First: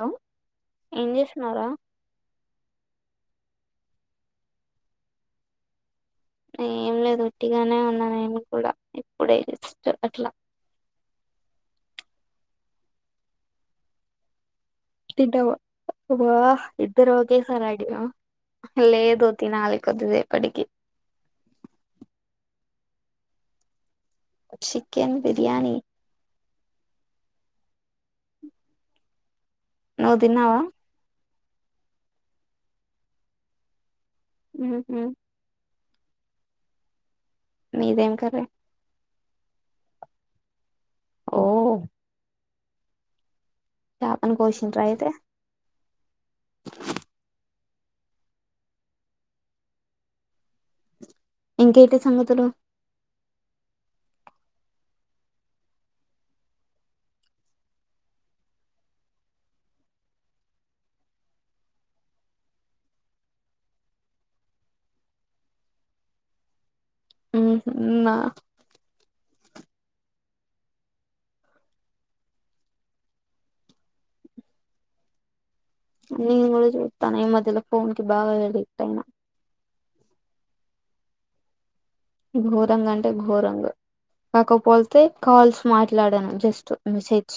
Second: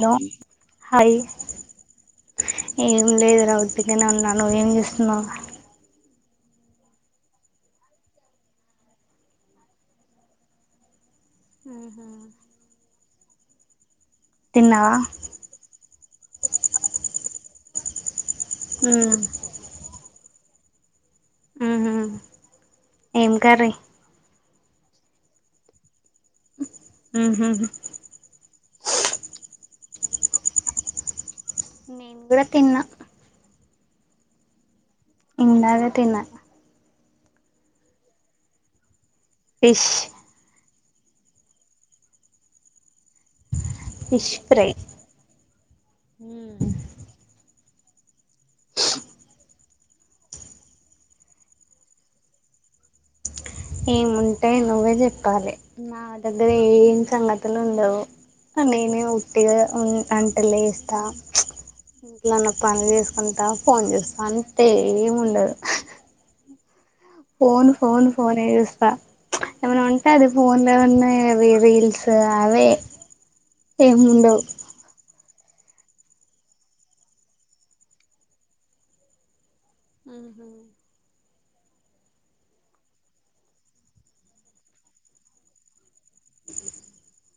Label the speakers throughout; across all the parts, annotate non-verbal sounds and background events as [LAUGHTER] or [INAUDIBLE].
Speaker 1: hello
Speaker 2: ఏం
Speaker 1: hi
Speaker 2: చేస్తున్నారా
Speaker 1: ఎ లేదురా ఉత్తిగానే ఉన్నా నువ్వు ఏం చేస్తున్నావు
Speaker 2: ఏం లేదు ఉట్టిగానే ఉన్నా నేను కూడా ఇప్పుడె జస్ట్ అట్లా
Speaker 1: అహా తిన్నవా
Speaker 2: తింటావా వా ఇద్దరు ఒకేసారి అడిగావా
Speaker 1: ఉమ్ ఉమ్ ఎం కర్రీ
Speaker 2: చికెన్ బిర్యానీ
Speaker 1: ఉ హు
Speaker 2: నువ్వు తిన్నావా
Speaker 1: నేను కూడా తిన్నా
Speaker 2: ఊహ్మ్మ్
Speaker 1: ఇందాకే తిన్న
Speaker 2: మీదేం కర్రీ
Speaker 1: ఫిష్
Speaker 2: ఓ చాపని కోశిండ్రా అయితే
Speaker 1: మ్
Speaker 2: ఇంకేటి సంగతులు
Speaker 1: ఏముంటయి నువ్వే చెప్పాలి నా దగ్గర ఏమి సంగతులు ఉండవు హ నేనే ఉట్టిగా ఉం అంటలేస్తా ఇంట్లన్న పని చేసుకుంటా ఫోన్ చేస్తా అంతే ఎం ఉండదు ఫోన్
Speaker 2: ఉహు
Speaker 1: ఫోన్
Speaker 2: నా
Speaker 1: ఫోనే జుస్తా ఏమన్న ఉంటే అది ఫోన్లో ఎం ఉన్నాయి అవి రీల్స్ అవే ఏం ఉండవు
Speaker 2: నేన్ కూడా చూత్తన్న ఈ మధ్యలో ఫోన్ కి బాగా ఎడిక్ట్ అయినా
Speaker 1: ఆహా
Speaker 2: గోరంగా అంటే గోరంగా కాకపోతే కాల్స్ మాట్లాడాను జస్ట్ మెసేజ్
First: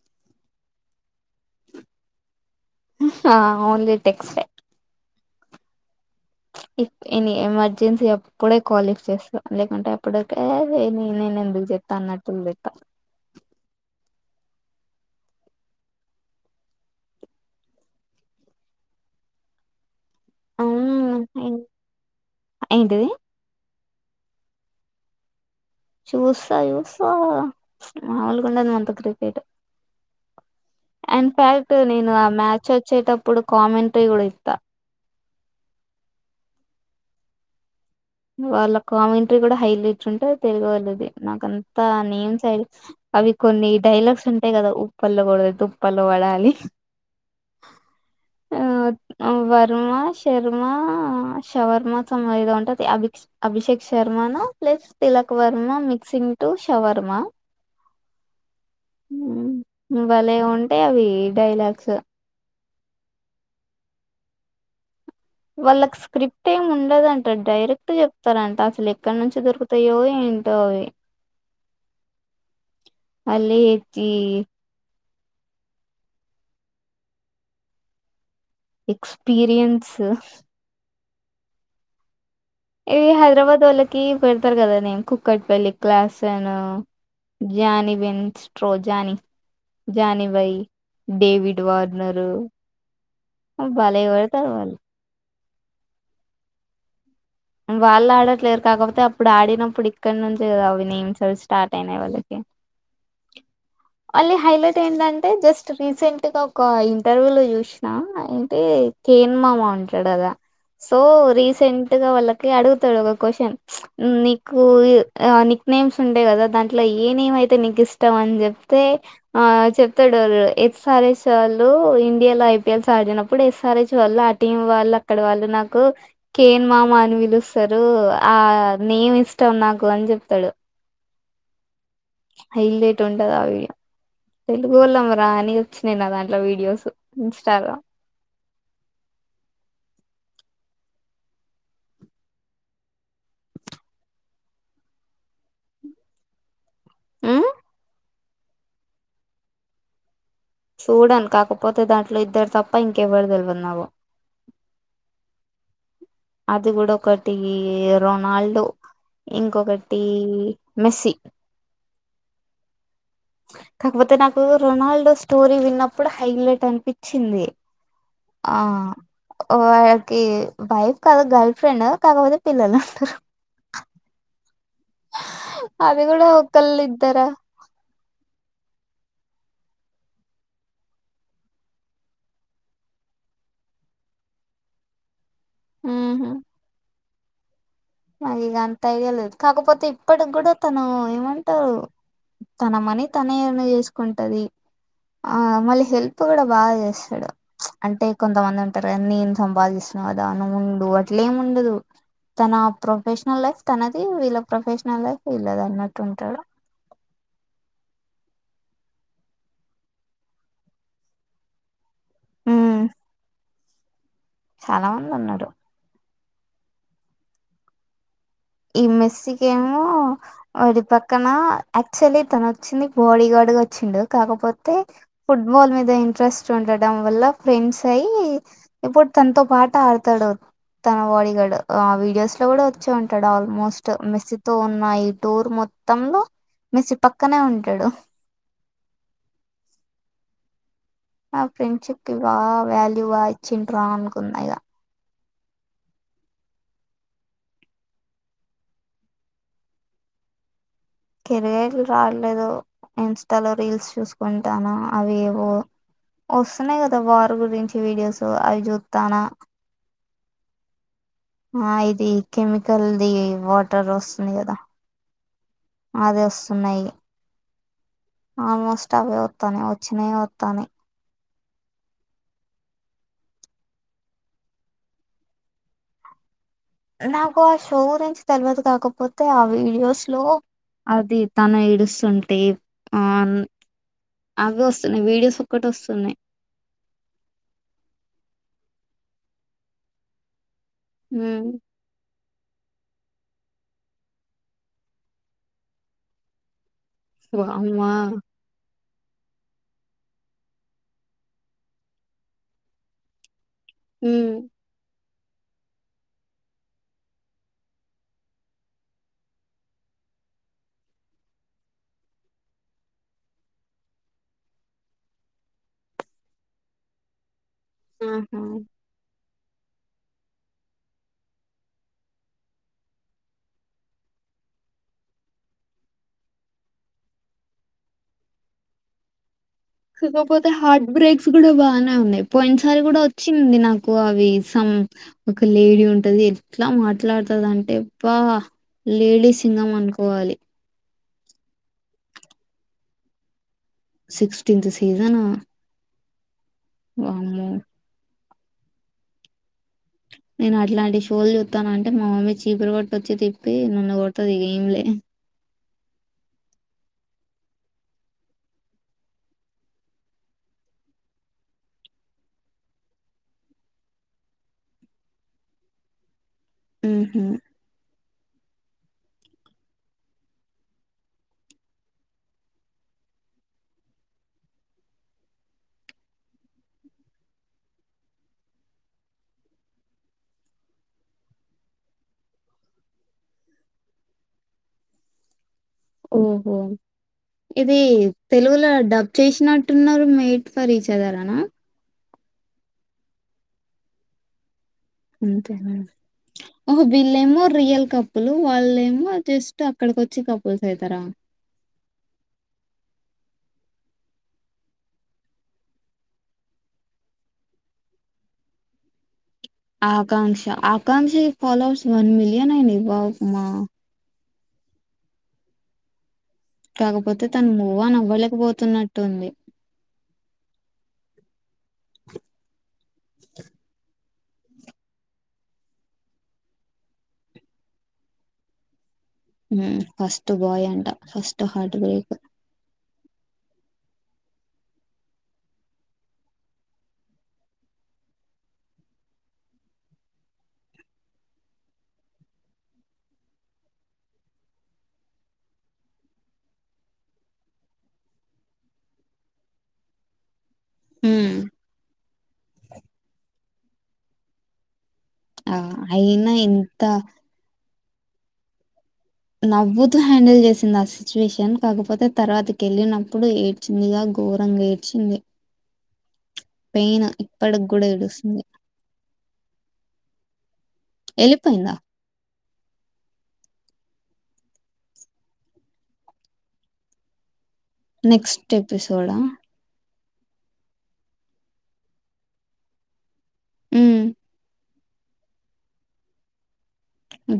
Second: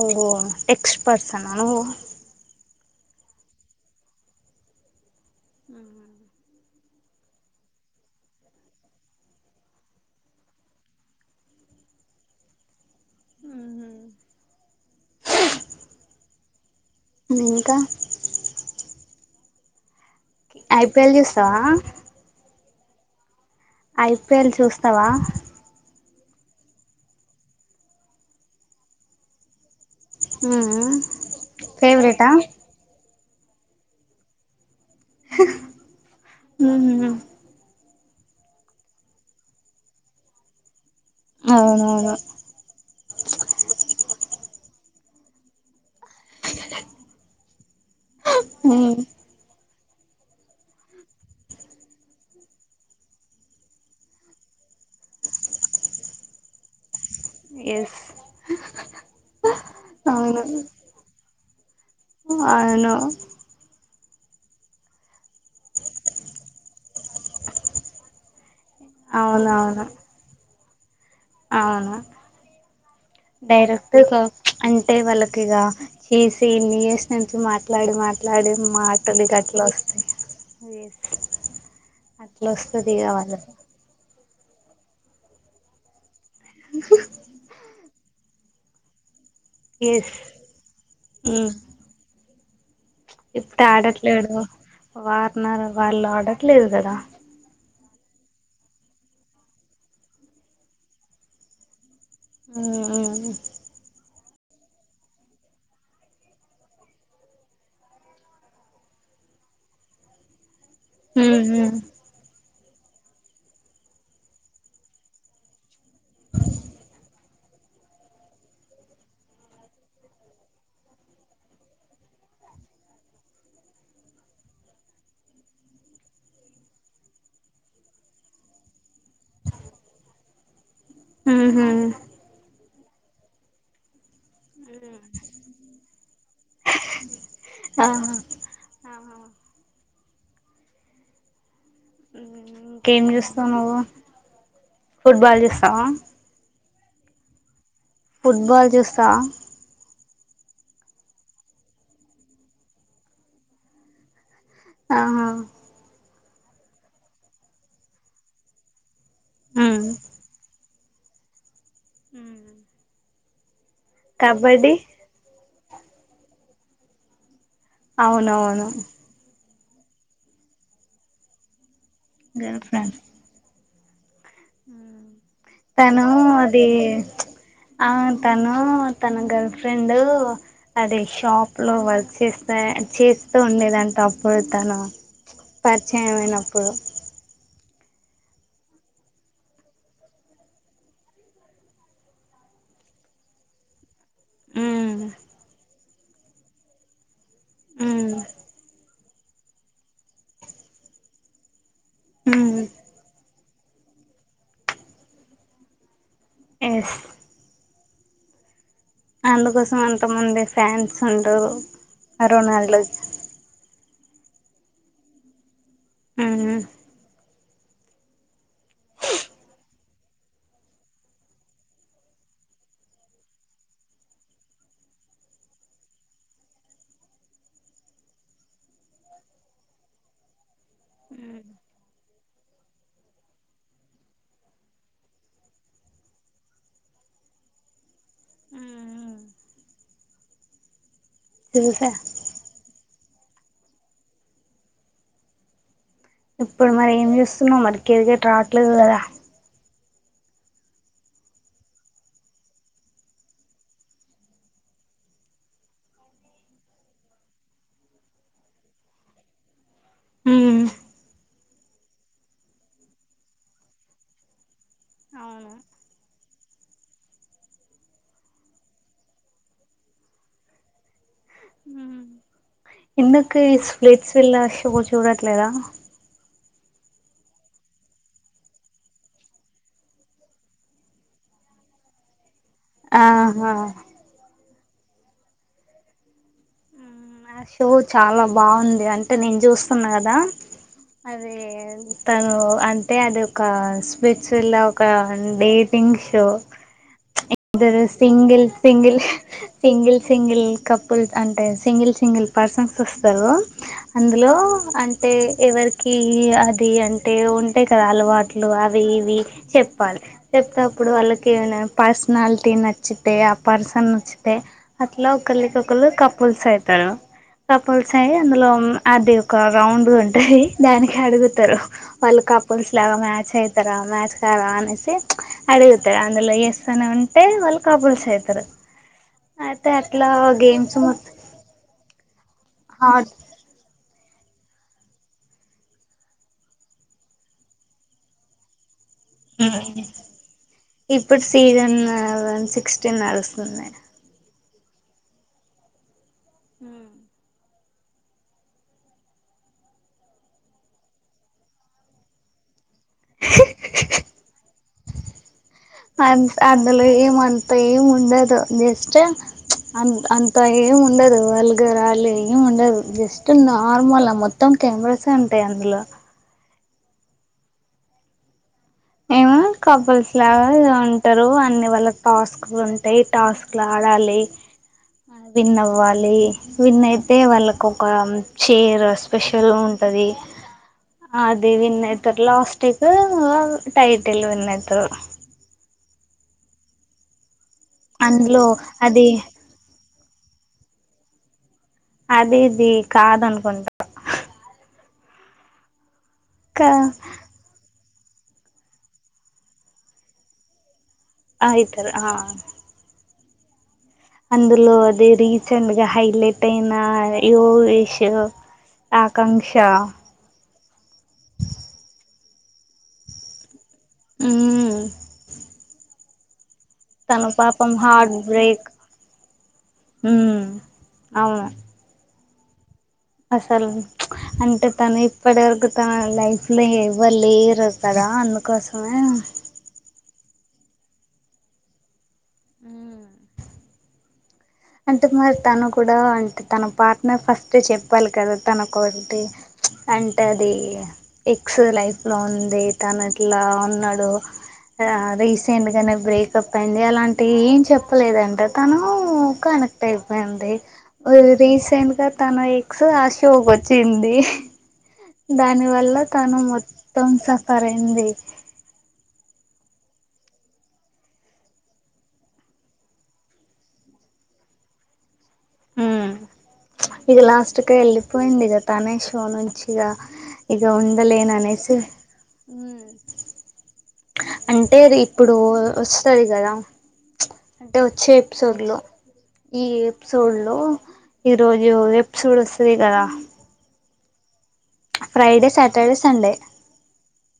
Speaker 1: ఓహో టెక్స్ట్ పర్సనా నువ్వు
Speaker 2: ఆ only text a if any emergency అప్పుడే కాల్ లీఫ్ చేస్తా లేకంటే అప్పటికే అది నేన్ ఎందుకు చేతన్నట్టుల్ లెక్క
Speaker 1: [INAUDIBLE] ఇంకా
Speaker 2: అవును
Speaker 1: ఐపిఎల్ చూస్తావా
Speaker 2: ఏంటిది
Speaker 1: ఐపిఎల్ చూస్తావా
Speaker 2: చూస్తా చూస్తా మాములుగా ఉండదు మనతో క్రికెట్
Speaker 1: ఉహు
Speaker 2: ఎన్ ఫ్యాక్ట్ నేను ఆ
Speaker 1: ఫేవరెటా
Speaker 2: మ్యాచ్ వచ్చేటప్పుడు కామెంట్రీ కూడా ఇత్తా
Speaker 1: ఉహు
Speaker 2: వాళ్ళ కామెంట్రీ కూడా హైలట్ ఉంటది తెలుగోళ్ళది నాకంతా
Speaker 1: అవునవును
Speaker 2: నేమ్ సైడ్ అవి కొన్ని డైలాగ్స్ ఉంటాయి కదా ఉప్పల్లో గొడితే తుప్పల్లో పడాలి
Speaker 1: ఉమ్
Speaker 2: ఆ వర్మ శర్మ షవర్మ సం ఏదో అంటర్ అబిక్స్ అభిషేక్ శర్మను plus Tilak Varma mixing to shawarma
Speaker 1: yes
Speaker 2: మ్ బలే
Speaker 1: అవును
Speaker 2: ఉంటయి అవి డైలాగ్స్
Speaker 1: అవును
Speaker 2: వాళ్ళకి స్క్రిప్ట్ ఏమి ఉండదంట డైరెక్ట్ చెప్తారంట అసలుక్ ఇక్కడ నుంచి
Speaker 1: అవునవును
Speaker 2: దొరుకుతాయో ఏంటో అవి మళ్ళీ
Speaker 1: డైరెక్ట్
Speaker 2: ఈ
Speaker 1: గా అంటే వాళ్ళకి ఇగ చేసి ఇన్ని ఇయర్స్ నుంచి మాట్లాడి మాట్ ట్లాడి మాటలు గట్లా
Speaker 2: ఎక్స్పీరియన్స్
Speaker 1: వస్తయ్
Speaker 2: ఇవి
Speaker 1: వాళ్ళకు
Speaker 2: హైదరాబాద్ ఒళ్ళకి పెడతారు కదా నే కుక్కట్ పల్లి క్లాస్ తను జ్యానిబెన్ స్ట్రో జానీ
Speaker 1: ఎస్
Speaker 2: జానిబై
Speaker 1: ఉమ్
Speaker 2: డేవిడ్ వాడ్నరు
Speaker 1: ఇప్పుడు ఆడట్లేడు
Speaker 2: వాళ్ళు
Speaker 1: వార్నర్ వాళ్ళ ఆడట్లేదు కదా
Speaker 2: వాళ్ళ ఆడట్లేరు కాకపోతే అప్పుడు ఆడినప్పుడు ఇక్కడి నుంచే కదా అవి నేమ్స్ అవి స్టార్ట్ అయినాయి వాళ్ళకి
Speaker 1: ఉమ్మ్మ్
Speaker 2: మళ్ళీ హైలైట్ ఏంటంటే జస్ట్ రీసెంట్ గా ఒక ఇంటర్వ్యూ లో చూసినా అయితే కేన్ మామ ఉంటాడు కదా సో రీసెంట్ గా వాళ్ళ అడుగుతడు ఒక క్వశ్న్ నీకు అ నిక్ నేమ్స్ ఉంటాయి కదా దాంట్లో ఏ నేమ్ అయితే నీకు ఇష్టం అని చెప్తే ఆ చెప్తడు ఎస్ ఆర్ ఎస్ ఓళ్ళు ఇండియా లొ ఐపీఎల్స్ ఆడినప్పుడు ఎస్ ఆర్ హెచ్ వాళ్ళు ఆ టీమ్ వాళ్ళు అక్కడ వాళ్ళు నాకు కేన్ మామ అని పిలు లుస్తరు ఆ నేమిష్టం నాకు అని చెప్తడు
Speaker 1: ఉహ్మ్
Speaker 2: హైలెట్ ఉంటదావీడియో ఎందుగొల్లో మరాని వచ్చినయి నా దాంట్లో వీడియోస్ ఇంస్టాలో
Speaker 1: అవును ఉమ్ ఇంకేం చూస్తనవు ఫుట్బాల్ చూస్తావ
Speaker 2: ఉమ్
Speaker 1: ఫుట్బాల్ చూస్తవ
Speaker 2: సుడన్ కాకపోతే దాంట్లో ఇద్దరు తప్ప ఇంకెవ్వరు తెలివదు నాగు
Speaker 1: ఆహా
Speaker 2: అది గుడ ఒకటీ రొనాల్డో
Speaker 1: ఉమ్
Speaker 2: ఇంకొకటీ మెస్సి
Speaker 1: ఉమ్
Speaker 2: కాకపోతే నాకు రొనాల్డో స్టోరీ విన్నప్పుడు హైలైట్ అనిపిచ్చిం ది
Speaker 1: అవునవును
Speaker 2: ఓ వాకి వైఫ్ కాదు గర్ల్ ఫ్రెండ్ కాకపోతే
Speaker 1: గర్ల్
Speaker 2: పిల్లలు
Speaker 1: ఫ్రెండ్
Speaker 2: ఉంటరు అది
Speaker 1: తను
Speaker 2: కూడా
Speaker 1: ది
Speaker 2: ఒకళ్ళు ఇద్దరా
Speaker 1: ఆ తను తన గర్ల్ ఫ్రెండు అది షాప్ లో వర్క్ చేస్తే చేస్ స్తు ఉండేదంట అప్పుడు తను పరిచయం అయినప్పుడు
Speaker 2: నాగ్ ఇగ అంతా అఇడియా లేదు కాకపోతే ఇప్పడ్డికి కూడా తను ఏమంటరు తన మనీ తనే ఏర్న్ చేసుకుంటది
Speaker 1: ఉమ్
Speaker 2: ఆ మళ్ళీ హెల్ప్ కూడా బాగా చేస్తడు అంటే కొంతమంది ఉంటారుగా నేను సంపాదిస్ నాదా నువు ఉండు అట్లేం ఉండదు తన
Speaker 1: ఉమ్
Speaker 2: ప్రొఫెషనల్ లైఫ్ తనది వీళ్ళ ప్రొఫెషనల్ లైఫ్ వీళ్ళదన్నట్టు ఉంటడు
Speaker 1: ఎస్ అందుకోసం అంత మంది ఫ్యాన్స్ ఉంటురు
Speaker 2: ఉమ్
Speaker 1: రొనాల్డోకి
Speaker 2: చాలా మంది ఉన్నరు
Speaker 1: ఉమ్
Speaker 2: ఈ మెస్సికేమో వడి పక్కన యాక్చువల్లీ తను వచ్చింది బాడీ గార్డ్ డుగొచ్చిండు కాకపోతే ఫుట్బాల్ మీద ఇంట్రెస్ట్ ఉండటం వల్ల ఫ్రెండ్స్ అయి ఇప్పుడు తనతో పాటు ఆడతడు తన బాడీగాడు ఆ వీడియోస్లో కూడా వచ్చేఉం టడుఆల్మోస్ట్ మెస్సీతో ఉన్న ఈ టూర్ మొత్తంలో మెస్సి పక్కనే ఉంటడు ఆ
Speaker 1: చూసా
Speaker 2: ఫ్రెండ్షిప్ కి బాగా వాల్యూ బాగా ఇచ్చిండ్రా అనుకున్నా ఇగ
Speaker 1: ఇప్పుడు మరేం చేస్తున్నవు మరి క్రికెట్ రావట్లేదు గదా
Speaker 2: క్రికెట్ట్లు రాట్లేదు ఇంస్టాలో రీల్స్ చూసుకుంటాన్న అవి ఏవో వస్తున్నాయ్ కదా వార్ గురించి వీడియోస్ అవి చూత్తాన్నా
Speaker 1: ఉమ్
Speaker 2: ఆ ఇది కెమికల్ది వాటర్ వస్తుంది కదా
Speaker 1: అవును
Speaker 2: అదే వస్తున్నయి ఆల్మోస్ట్ అవే వత్తాన్నాయి వచ్చినాయే వత్తాన్నయి
Speaker 1: ఎందుకు ఈ స్లేట్స్ విల్ల షో చూడట్లేదా
Speaker 2: నాకు ఆ షో గురించి తెలువదు కాకపోతే ఆ వీడియోస్ లో అది తను ఏడుస్తుంటే
Speaker 1: ఆహా
Speaker 2: కొన్ని వీడియోస్ ఒక్కటి వస్తున్నయ్
Speaker 1: నా షో చాలా బాగుంది అంటే నేను చూస్తున్న గదా అదే
Speaker 2: ఉమ్,
Speaker 1: ఎంతన అంటే అది ఒకా స్పిర్చు విల్ల ఒక డేటింగ్ షో ఇద్దరు
Speaker 2: వామ్మా
Speaker 1: single single single single couples అంటే సింగిల్ సింగిల్ పర్సన్స్ వస్తరు అందులో
Speaker 2: ఉమ్,
Speaker 1: అం టే ఎవరికి అది అంటే ఉంటయి కదా అలవాట్లు అవి ఇవి చెప్పాలి చెప్తేప్పుడు వాళ్ళకేమైనా పాస్ స్నాలిటీ నచ్చితే ఆ పర్సన్ నచ్చితే అట్ల ఒకలికి ఒకరు కపుల్స్ అయితరు కపుల్సయి
Speaker 2: ఆహా
Speaker 1: అందులో మ్ అది ఒక రౌండు ఉంటాది దానికి అడుగుతరు వాళ్ళు కపుల్స్ లాగా మ్యాచ్ అయితర మ్యాచ్ కా రా అనేసి అడుగుత అందులో ఎస్ సని ఉంటే వాళ్లు కపుల్సు ఐతరు
Speaker 2: కాకపోతే హార్ట్ బ్రేక్స్ కూడా బాగానే ఉన్నాయి పోయినసారి కూడా
Speaker 1: హాట్
Speaker 2: వచ్చింది నా నాకు అవి సం ఒక లేడీ ఉంటది ఎట్లా మాట్లాడతది అంటే అబ్బ లేడీ సింగం అనుకోవాలి
Speaker 1: ఇప్పుడు సీజన్ వన్ సిక్స్టీ నడుస్తుంది
Speaker 2: సిక్స్టీీన్త్ సీజన్ ఆ వామ్మో నేను అట్లాంటి షోలు చూత్తాన అంటే మా మమ్మీ చీపరి కట్టోచ్చి తిప్పి నన్ను కొ తది ఇగా ఏంలే
Speaker 1: అం అందులో ఏం అంత ఏం ఉండదు జస్టు అం అంత ఏం ఉండదు వల్గరాళ్ళు ఏమి ఉండదు జస్ట్ నార్మల మొత్తం కెమెరాసే ఉంటాయ్ అందులో
Speaker 2: మ్ హు
Speaker 1: ఏము కపుల్స్ లాగ ఉంటారు అన్ని వల్ల టాస్క్లు ఉంటాయి టాస్క్ లు ఆడాలి విన్ అవ్వాలి విన్ అయితే వాళ్ళకు ఒక చైర్ స్పెషల్ ఉంట ది అదే విన్ అయితరు లాస్టుకూ వ టైటిల్ విన్నయితరు
Speaker 2: మ్ హు ఇది
Speaker 1: అందులో
Speaker 2: తెలుగులో
Speaker 1: అది
Speaker 2: డబ్ చేసినట్టున్నరు మే మేట్ ఫర్ ఇచ్ ఆథెర్ అనా
Speaker 1: అదిది కాదనుకుంటా కా
Speaker 2: ఓహో విళ్ళేమొ రియల్ కపు లు వాళ్లేమో జస్ట్ అక్కడికి వచ్చి కపుల్స్ అయితర
Speaker 1: అయితరు ఆ అందులో అది రీసెంట్ గా హైలైట్ అయిన యో విషూ ఆ
Speaker 2: ఆకాంక్ష ఆకాంక్ష ఇ ఫాలోవర్స్ వన్ మిలియన్ అయినయ్ వామ్మ
Speaker 1: మ్
Speaker 2: కాకపోతే
Speaker 1: తను పాపం
Speaker 2: మూవ్ ఆన్
Speaker 1: హార్ట్ బ్రేక్
Speaker 2: అవ్వలేకపోతున్నట్టుంది
Speaker 1: హు మ్ అవును అసల్ అంటే తను ఇప్పటివరకు తన లైఫ్లో ఎవ్వరులేరు కదా అందుకోసమే
Speaker 2: ఫస్ట్ బాయ్ అంటా ఫస్ట్ హార్ట్ బ్రేక్
Speaker 1: అంటే మరి తను కూడా అంటే తన పార్ట్నర్ ఫస్ట్ చెప్పాలి కదా తనకోటి అంటే అది ఎక్స్ లైఫ్ లో ఉంది తను అట్లా ఉన్నడు ఆ రీసెంట్ గానే బ్రేకప్ అయింది అలాంటి ఏం చెప్పలేదంట తనూ కనెక్ట్ అయిపోయింది
Speaker 2: ఉమ్
Speaker 1: రీసెంట్గా తన ఎక్స్ ఆ షోక్ వచ్చింది
Speaker 2: ఆ
Speaker 1: దాని వల్ల
Speaker 2: అయినా
Speaker 1: తను
Speaker 2: ఎంత
Speaker 1: మొత్తం సఫరైది
Speaker 2: నవ్వుతూ హ్యాండిల్ జెసింది ఆ సిచ్యువేషన్ కాకపోతే తర్వాతకెళ్ళినప్పుడు ఏడ్చిందిగా ఘోరంగా ఏడ్చింది పెయిన్
Speaker 1: ప్చ్ ఇగ లాస్ట్
Speaker 2: ఇప్పటికి
Speaker 1: కీ
Speaker 2: కూడా
Speaker 1: ఎళ్ళిపోయింది
Speaker 2: ఏడుస్తుంది
Speaker 1: ఇగా తనే షో నుంచి ఇగా ఇగ
Speaker 2: వెళ్ళిపోయిందా
Speaker 1: ఉండలేనానేసి హు అంటే అది ఇప్పుడు వొస్తది గదా ప్చ్ అంటే ఒచ్చే
Speaker 2: నెక్స్ట్
Speaker 1: ఎపిసోడ్ లో
Speaker 2: ఎపిసోడా
Speaker 1: ఈ ప్సోడ్ లో ఈ రోజు ఎపిసోడ్ వొస్తది గదా
Speaker 2: మ్మ్
Speaker 1: Friday Saturday Sunday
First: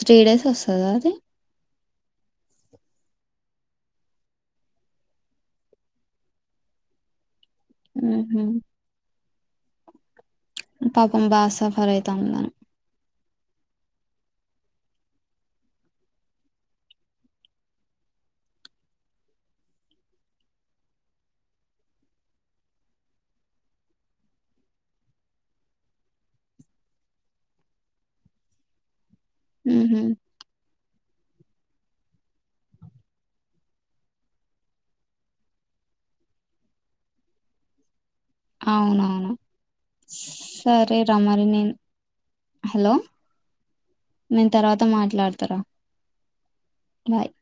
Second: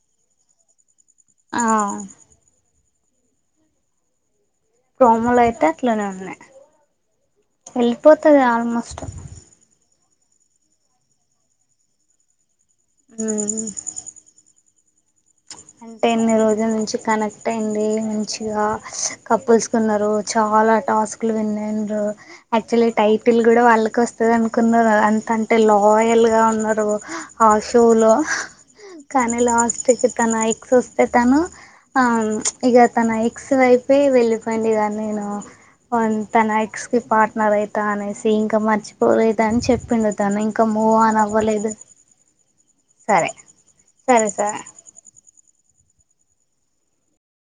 Speaker 2: three days ఒస్తదా అది
Speaker 1: ఆ ప్రోమోల్ అయితే అట్లనే ఉన్నాయ్ ఎల్పోతది
Speaker 2: ఉహు
Speaker 1: ఆల్మోస్ట్
Speaker 2: పాపం బా సఫర్ అయితంద్ అం
Speaker 1: మ్మ్ ప్చ్ అంటే ఎన్ని రోజుల నుంచి కనెక్ట్ అయింది మంచిగా కపుల్స్గున్నరు చాలా ఆ టాస్కుల్ విన్నయిండ్రు యాక్చువల్లీ టైటిల్ గూడ వాళ్ళకొస్తది అనుకున్నర్ అంతంటే లోప్ లోయల్ గా ఉన్నరు ఆ షోలో హా కానీ లాస్ట్
Speaker 2: ఉహు
Speaker 1: కీ సుస్తేతను ఆ ప్చ్ ఇగ తన ఎక్స్ వైఫే వెళ్ళిపోయిండు ఇగా నేను ఒన్ తన ఎక్స్ కి పార్ట్నర్ అయితా అనేస్ తీ ఇంకా
Speaker 2: అవునవును
Speaker 1: మర్చిపోలేదన్ చెప్పిండు తను ఇంకా మూవ్
Speaker 2: సరే రా
Speaker 1: ఆన్
Speaker 2: మరి
Speaker 1: అవ్వలేదు
Speaker 2: నేను హలో
Speaker 1: సరే సరే
Speaker 2: నేన్
Speaker 1: సరే
Speaker 2: తర్వాత మాట్లాడుతరా బాయ్